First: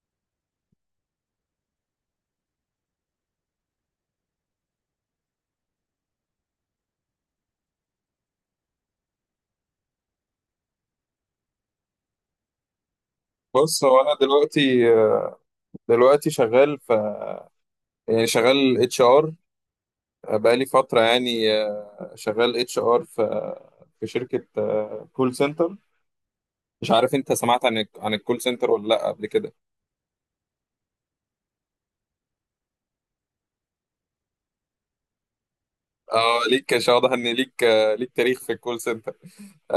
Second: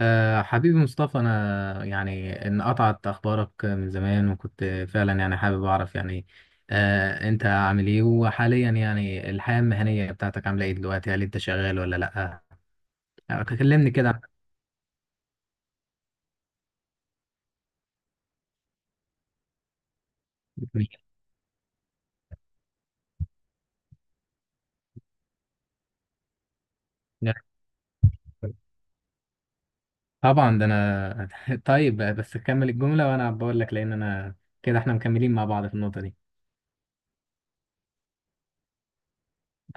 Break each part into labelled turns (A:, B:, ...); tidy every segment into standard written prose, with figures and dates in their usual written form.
A: أه حبيبي مصطفى، أنا يعني إن قطعت أخبارك من زمان، وكنت فعلا يعني حابب أعرف يعني أنت عامل إيه؟ وحاليا يعني الحياة المهنية بتاعتك عاملة إيه دلوقتي؟ هل أنت شغال ولا لأ؟ آه،
B: بص،
A: كلمني
B: هو انا
A: كده.
B: دلوقتي شغال في يعني شغال اتش ار بقالي فتره. يعني شغال اتش ار في شركه كول سنتر. مش عارف انت
A: عن-
B: سمعت عن الكول سنتر ولا لا قبل كده؟
A: طبعا ده أنا. طيب بس كمل الجملة وأنا بقول لك، لأن أنا كده إحنا مكملين مع بعض في النقطة دي.
B: اه، ليك، مش واضح ان ليك تاريخ في الكول سنتر.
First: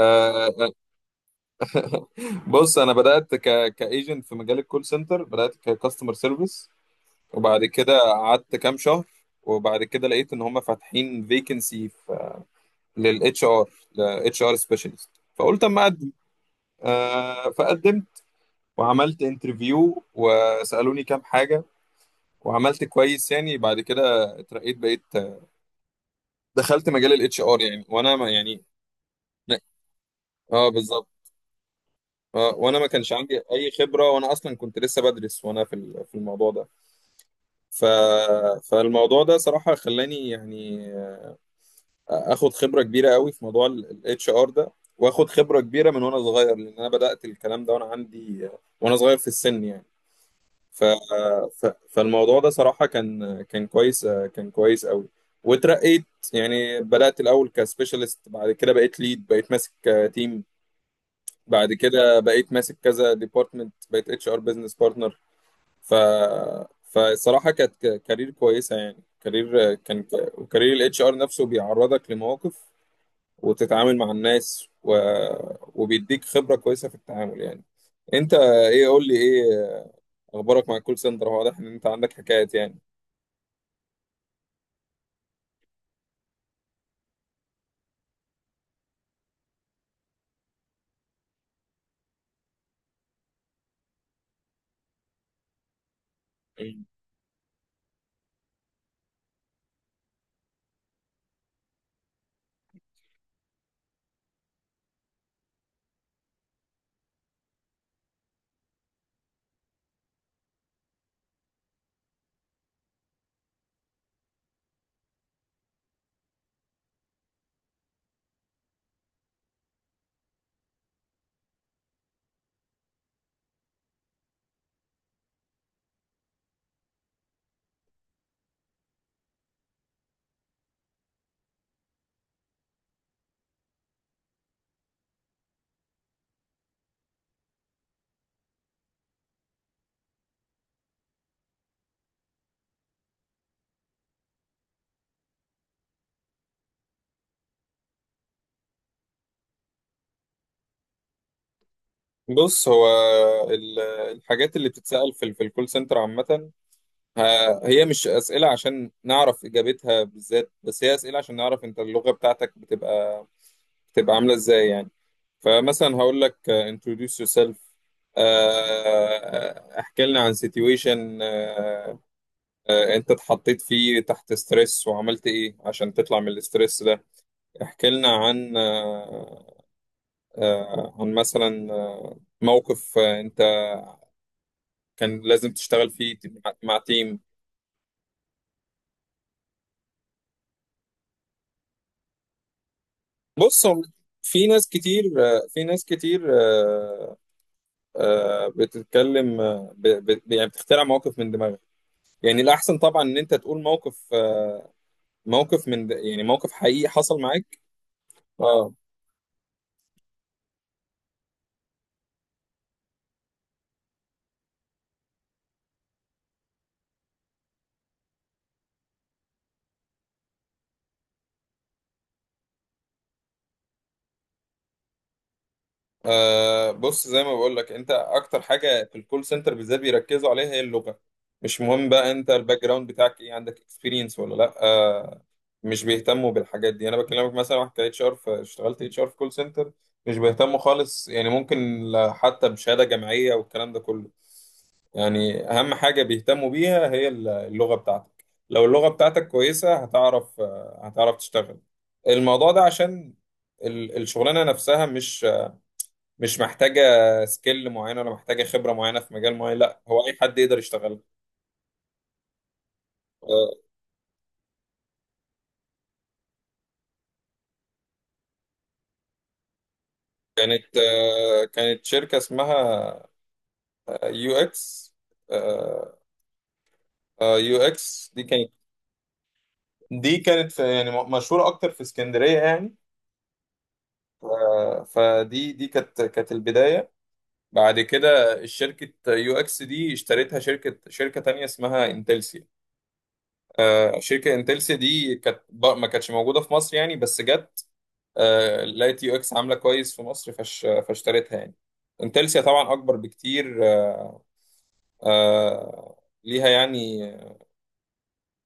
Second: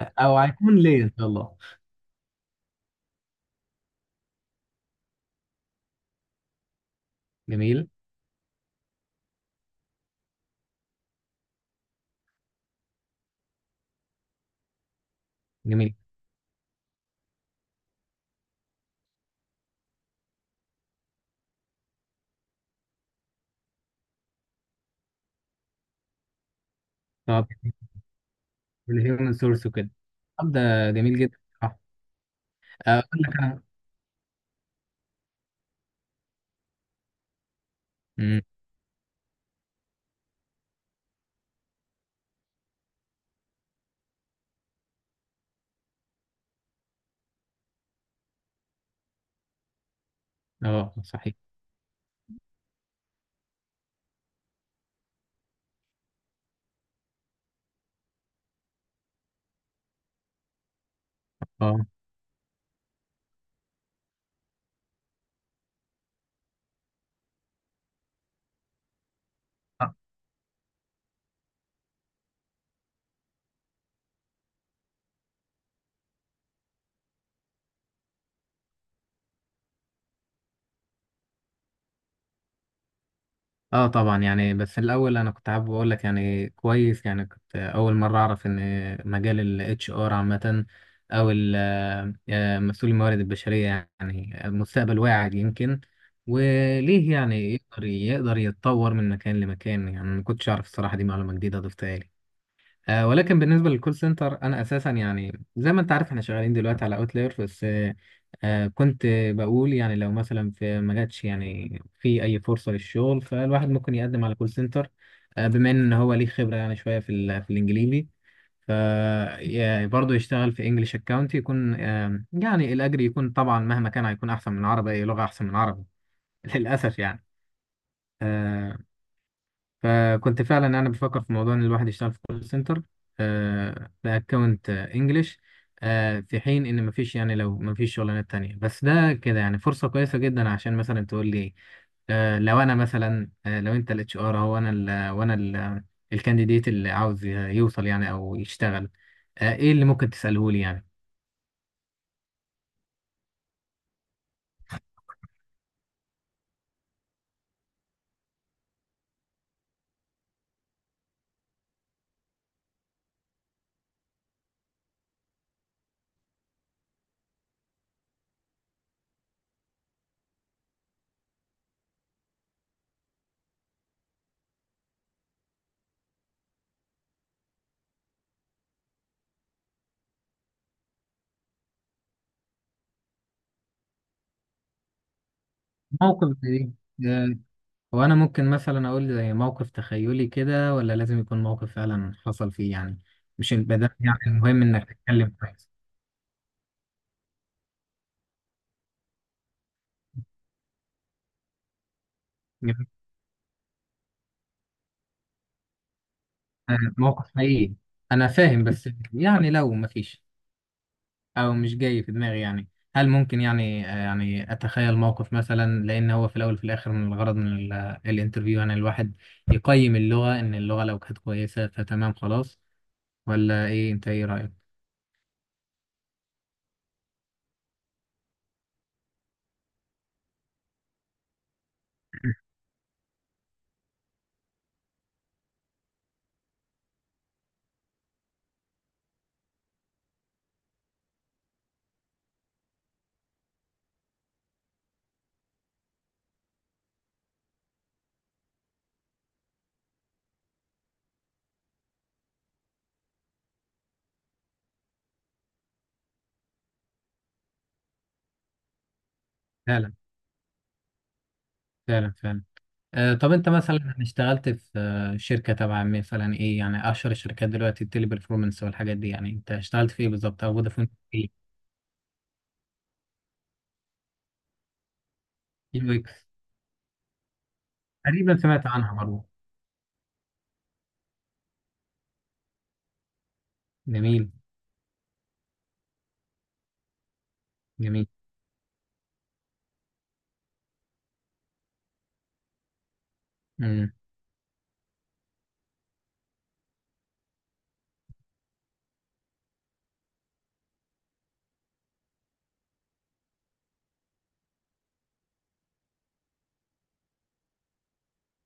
A: أو هيكون ليه إن شاء الله.
B: بص، انا بدات كايجنت في مجال الكول سنتر، بدات ككاستمر سيرفيس، وبعد
A: جميل.
B: كده قعدت كام شهر. وبعد كده لقيت ان هم فاتحين فيكنسي للاتش ار لاتش ار سبيشالست، فقلت اما
A: جميل.
B: اقدم. فقدمت وعملت انترفيو وسالوني كام حاجه، وعملت كويس. يعني بعد كده اترقيت، دخلت مجال الاتش
A: طب
B: ار يعني وانا ما يعني
A: الهيومن سورس وكده. طب
B: اه،
A: ده
B: بالظبط.
A: جميل جدا.
B: وانا ما كانش
A: أقول
B: عندي
A: لك
B: اي خبره، وانا اصلا كنت لسه بدرس وانا في الموضوع ده. ف
A: أنا.
B: فالموضوع ده صراحه خلاني يعني اخد خبره كبيره قوي في موضوع الاتش ار ده، واخد خبره كبيره من وانا صغير، لان انا بدات الكلام ده وانا صغير في السن يعني. ف...
A: اه صحيح.
B: فالموضوع ده صراحه كان كان كويس كان كويس قوي، واترقيت. يعني بدات الاول كسبيشالست، بعد كده بقيت ليد، بقيت ماسك تيم، بعد
A: اه.
B: كده بقيت ماسك كذا ديبارتمنت، بقيت اتش ار بزنس بارتنر. ف فالصراحه كانت كارير كويسه، يعني كارير
A: اه.
B: كان وكارير الاتش ار نفسه بيعرضك لمواقف، وتتعامل مع الناس، وبيديك خبرة كويسة في التعامل يعني. انت ايه قول لي ايه اخبارك مع الكول سنتر؟ هو واضح ان انت عندك حكايات يعني.
A: آه طبعا يعني، بس الاول انا كنت حابب اقول لك، يعني كويس، يعني كنت اول مره اعرف ان مجال الاتش ار عامه، او ال- مسؤول الموارد البشريه، يعني المستقبل واعد يمكن،
B: مم.
A: وليه يعني يقدر يتطور من مكان لمكان. يعني ما كنتش اعرف الصراحه، دي معلومه جديده ضفتها لي. ولكن بالنسبه للكول سنتر، انا اساسا يعني زي ما انت عارف احنا شغالين دلوقتي على اوتلاير بس. كنت بقول يعني لو مثلا في ما جاتش يعني في اي فرصه للشغل، فالواحد ممكن يقدم على كول سنتر، بما ان هو ليه خبره يعني شويه في الانجليزي. ف برضه يشتغل في انجلش اكاونت، يكون يعني الاجر يكون طبعا مهما كان هيكون احسن من العربي. اي لغه احسن من العربي للاسف يعني. آه، فكنت فعلا انا بفكر في موضوع ان الواحد يشتغل في كول سنتر باكونت انجلش، في حين ان مفيش، يعني لو مفيش شغلانات تانية. بس ده كده يعني فرصة كويسة جدا، عشان مثلا تقول لي، لو انا مثلا، لو انت الاتش ار، هو انا ال وانا ال الكانديديت اللي عاوز يوصل يعني او يشتغل، ايه اللي ممكن تساله لي يعني؟
B: بص، هو ال- الحاجات اللي بتتسأل في الكول سنتر عامة، هي مش أسئلة عشان نعرف إجابتها بالذات، بس هي أسئلة عشان نعرف أنت اللغة بتاعتك بتبقى عاملة إزاي يعني. فمثلا هقول لك introduce yourself. آه، احكي لنا عن situation انت اتحطيت فيه تحت ستريس وعملت ايه عشان تطلع من الاسترس ده. احكي لنا عن آه، آه، عن مثلا آه، موقف انت كان لازم تشتغل فيه
A: موقف
B: مع
A: زي
B: تيم.
A: ده؟ هو انا ممكن مثلا اقول زي موقف تخيلي كده، ولا لازم يكون موقف فعلا حصل فيه يعني؟ مش
B: بص، هو
A: البداية، يعني
B: في
A: المهم
B: ناس
A: انك
B: كتير،
A: تتكلم
B: آه، في
A: كويس.
B: ناس كتير آه، بتتكلم، يعني بتخترع مواقف من دماغك. يعني الأحسن
A: يبقى
B: طبعا إن أنت تقول موقف، يعني موقف حقيقي حصل
A: موقف
B: معاك.
A: حقيقي. انا فاهم،
B: اه.
A: بس يعني لو مفيش او مش جاي في دماغي، يعني هل ممكن يعني يعني اتخيل موقف مثلا؟ لان هو في الاول وفي الاخر، من الغرض من الانترفيو يعني الواحد يقيم اللغة، ان اللغة لو كانت كويسة فتمام خلاص. ولا ايه؟ انت ايه رأيك؟
B: بص، زي ما بقول لك، انت اكتر حاجه في الكول سنتر بالذات بيركزوا عليها هي اللغه. مش مهم بقى انت الباك جراوند بتاعك ايه، عندك اكسبيرينس ولا لا. آه، مش بيهتموا بالحاجات دي. انا بكلمك مثلا، واحد كاتش ار اشتغلت اتش ار في كول سنتر، مش بيهتموا خالص يعني. ممكن حتى بشهاده جامعيه والكلام ده كله. يعني اهم حاجه بيهتموا بيها هي اللغه بتاعتك. لو اللغه بتاعتك كويسه، هتعرف، آه، هتعرف تشتغل الموضوع ده، عشان الشغلانه نفسها مش محتاجة سكيل معينة، ولا محتاجة خبرة معينة في مجال معين. لا،
A: فعلا،
B: هو أي حد يقدر يشتغلها.
A: فعلا، فعلا. طب انت
B: آه،
A: مثلا اشتغلت في شركة تبع مثلا ايه؟ يعني اشهر الشركات دلوقتي التيلي performance والحاجات دي، يعني انت اشتغلت في ايه بالظبط؟ او فودافون في ايه؟
B: كانت شركة اسمها يو اكس.
A: يو اكس.
B: يو اكس
A: تقريبا سمعت عنها برضه.
B: دي كانت يعني مشهورة أكتر في اسكندرية يعني.
A: جميل.
B: آه، دي كانت البداية. بعد
A: جميل.
B: كده، شركة يو اكس دي اشتريتها شركة تانية اسمها انتلسيا.
A: امم.
B: آه، شركة انتلسيا دي كانت ما كانتش موجودة في مصر يعني، بس جت. آه، لقيت يو اكس عامله كويس في مصر، فاشتريتها يعني. انتلسيا طبعا اكبر بكتير، آه، آه، ليها يعني،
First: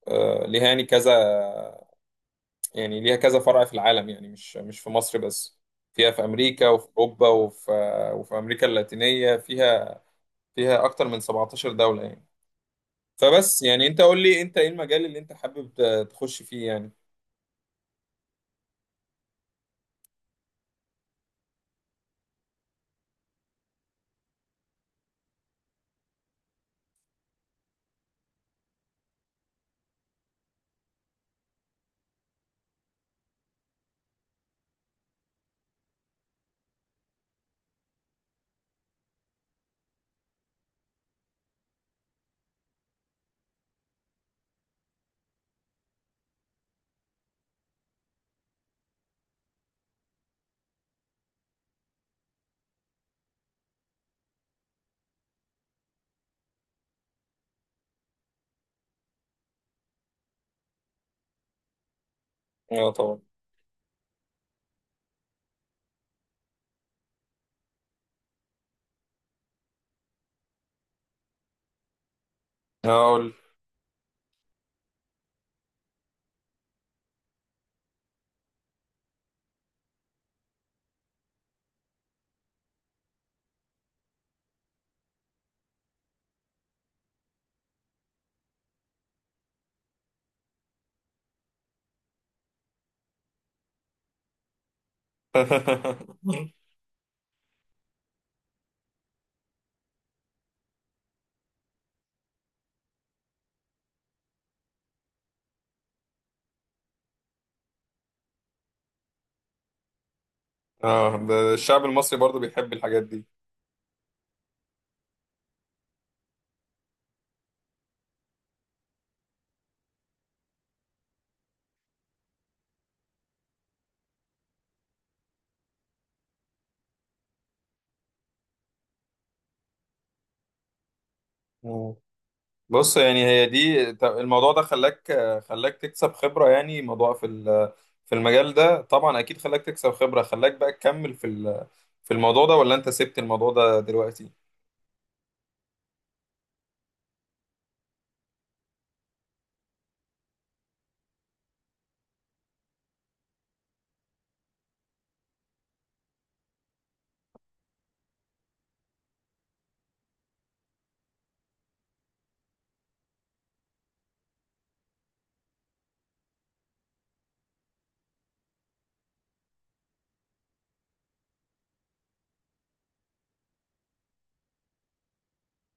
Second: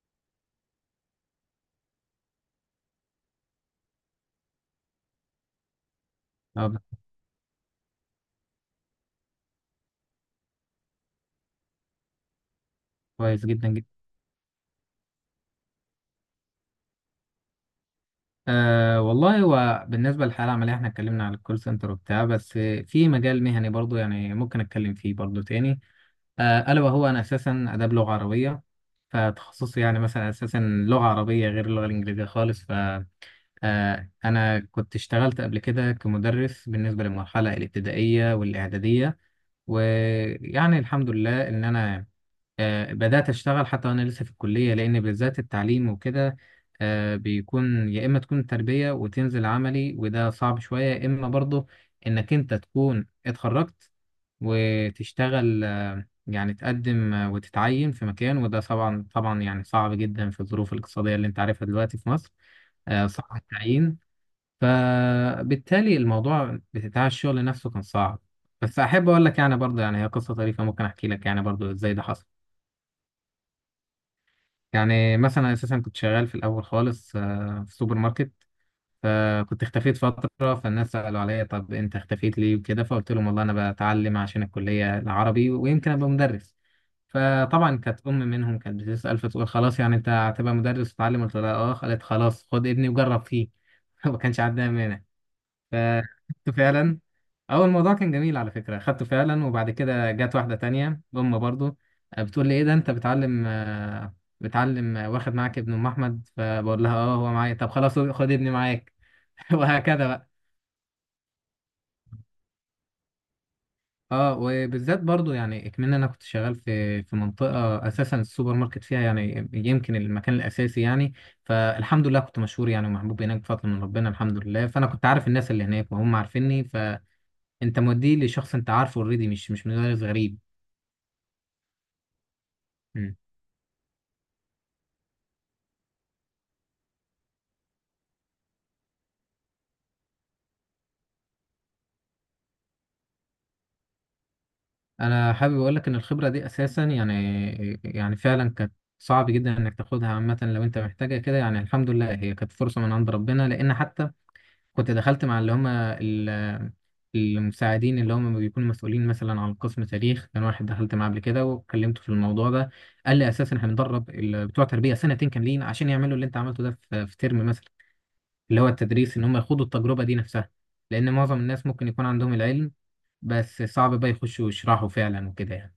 B: كذا. يعني ليها كذا فرع في العالم، يعني مش مش في مصر بس، فيها في امريكا
A: طب
B: وفي اوروبا، وفي امريكا اللاتينيه. فيها اكتر من 17 دوله يعني.
A: كويس
B: فبس
A: جدا جدا.
B: يعني انت قول لي انت ايه المجال اللي انت حابب تخش فيه يعني.
A: أه والله، هو بالنسبة للحالة العملية احنا اتكلمنا على الكول سنتر وبتاع، بس في مجال مهني برضه يعني ممكن اتكلم فيه برضه تاني. ألا وهو أنا أساسا آداب لغة عربية، فتخصصي يعني مثلا أساسا لغة عربية، غير اللغة الإنجليزية خالص. أنا كنت اشتغلت قبل كده كمدرس بالنسبة للمرحلة الابتدائية والإعدادية. ويعني الحمد لله إن أنا بدأت أشتغل حتى وأنا لسه في الكلية، لأن بالذات التعليم وكده بيكون يا إما تكون تربية وتنزل عملي، وده صعب شوية، يا إما برضه إنك أنت تكون اتخرجت وتشتغل، يعني تقدم وتتعين في مكان، وده طبعا طبعا يعني صعب جدا في الظروف الاقتصادية اللي أنت عارفها دلوقتي في مصر.
B: اه طبعا.
A: صعب التعيين، فبالتالي الموضوع بتاع الشغل نفسه كان صعب. بس احب اقول لك يعني برضه، يعني هي قصه طريفه، ممكن احكي لك يعني برضه ازاي ده حصل.
B: اقول.
A: يعني مثلا اساسا كنت شغال في الاول خالص في سوبر ماركت. فكنت اختفيت فتره، فالناس سالوا عليا طب انت اختفيت ليه وكده، فقلت لهم والله انا بتعلم عشان الكليه العربي ويمكن ابقى مدرس. فطبعا كانت ام منهم كانت بتسال، فتقول خلاص يعني انت هتبقى مدرس وتتعلم؟ قلت لها اه، قالت خلاص خد ابني وجرب فيه. ما كانش عندها مانع. فاخدته فعلا، اول الموضوع كان جميل على فكره. خدته فعلا، وبعد كده جت واحده تانية ام برضو بتقول لي ايه ده انت بتعلم؟ واخد معاك ابن ام احمد؟ فبقول لها اه هو معايا. طب خلاص خد ابني معاك. وهكذا بقى.
B: اه، ده الشعب المصري برضو بيحب الحاجات دي.
A: اه وبالذات برضو يعني اكمن انا كنت شغال في منطقه اساسا السوبر ماركت فيها، يعني يمكن المكان الاساسي يعني. فالحمد لله كنت مشهور يعني ومحبوب هناك بفضل من ربنا، الحمد لله. فانا كنت عارف الناس اللي هناك وهم عارفيني. انت موديه لشخص انت عارفه اوريدي، مش مدرس غريب.
B: بص،
A: مم.
B: يعني هي دي، الموضوع ده خلاك تكسب خبرة. يعني موضوع في المجال ده، طبعا أكيد خلاك تكسب خبرة. خلاك بقى تكمل في الموضوع ده، ولا أنت سبت الموضوع ده دلوقتي؟
A: انا حابب اقول لك ان الخبره دي اساسا يعني، يعني فعلا كانت صعب جدا انك تاخدها عامه لو انت محتاجها كده. يعني الحمد لله هي كانت فرصه من عند ربنا، لان حتى كنت دخلت مع اللي هم المساعدين اللي هم بيكونوا مسؤولين مثلا عن قسم تاريخ، كان واحد دخلت معاه قبل كده وكلمته في الموضوع ده، قال لي اساسا احنا بندرب بتوع تربيه سنتين كاملين عشان يعملوا اللي انت عملته ده في ترم مثلا، اللي هو التدريس، ان هم يخوضوا التجربة دي نفسها. لان معظم الناس ممكن يكون عندهم العلم، بس صعب بقى يخشوا يشرحوا فعلا وكده يعني.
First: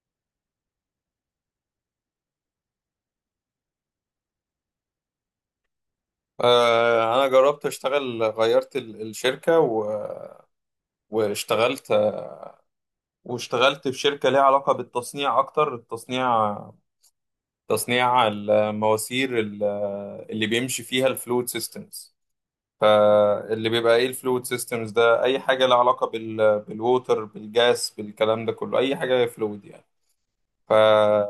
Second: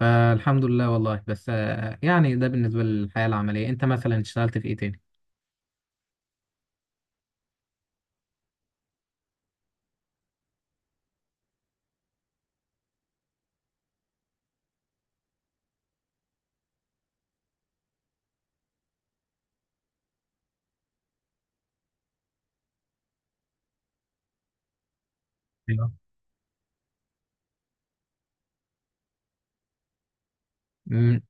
A: فالحمد لله والله. بس يعني ده بالنسبة للحياة العملية. انت مثلا اشتغلت في ايه تاني؟
B: آه، أنا جربت أشتغل، غيرت الشركة واشتغلت واشتغلت في شركة ليها علاقة بالتصنيع أكتر، التصنيع، تصنيع المواسير اللي بيمشي فيها الفلويد سيستمز. فاللي بيبقى ايه الفلويد سيستمز ده؟ اي حاجه لها
A: أيوة.
B: علاقه بالووتر، بالجاس، بالكلام ده كله، اي حاجه فلويد يعني. ف
A: مم.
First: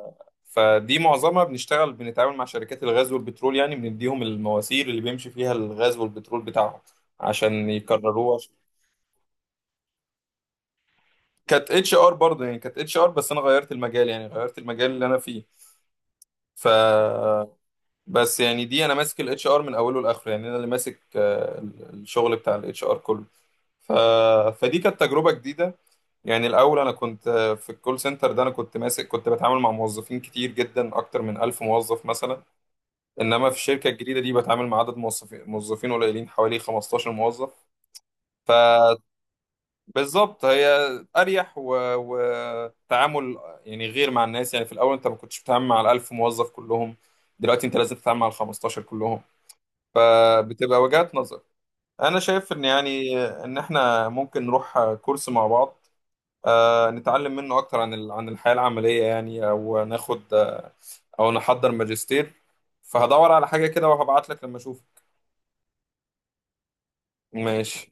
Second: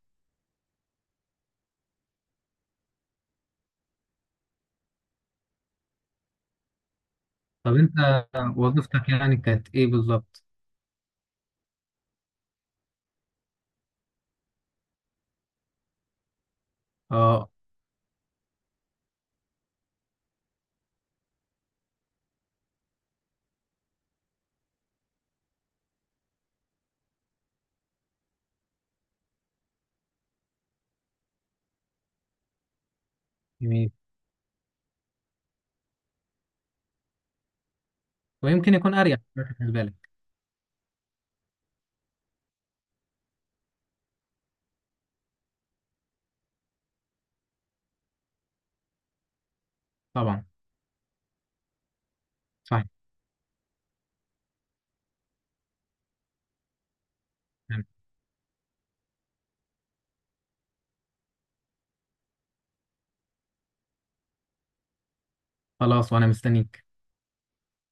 B: فدي معظمها بنشتغل، بنتعامل مع شركات الغاز والبترول يعني، بنديهم المواسير اللي بيمشي فيها الغاز والبترول بتاعهم عشان
A: طب انت
B: يكرروه عشان-
A: وظيفتك يعني كانت ايه بالظبط؟
B: كانت اتش ار برضه. يعني كانت اتش ار، بس انا غيرت المجال، يعني غيرت المجال اللي انا فيه. ف
A: اه
B: بس يعني دي انا ماسك الاتش ار من اوله لاخره، يعني انا اللي ماسك، آه، الشغل بتاع الاتش ار كله. ف... فدي كانت تجربة جديدة. يعني الأول أنا كنت في الكول سنتر ده، أنا كنت ماسك، كنت بتعامل مع موظفين كتير جدا، أكتر من 1000 موظف مثلا. إنما في الشركة
A: جميل.
B: الجديدة دي بتعامل مع عدد موظفين قليلين، حوالي 15 موظف.
A: ويمكن يكون اريح بالنسبة لك.
B: فبالظبط، هي أريح وتعامل يعني غير مع الناس. يعني في الأول أنت ما كنتش بتتعامل مع ال1000 موظف كلهم، دلوقتي أنت لازم تتعامل مع ال 15 كلهم.
A: طبعا.
B: فبتبقى وجهات نظر. أنا شايف إن
A: صحيح.
B: يعني إن إحنا ممكن نروح كورس مع بعض، آه، نتعلم منه اكتر عن عن الحياة العملية يعني، او ناخد، آه، او نحضر ماجستير. فهدور على حاجة كده وهبعت لك لما اشوف.
A: خلاص وانا مستنيك.
B: ماشي.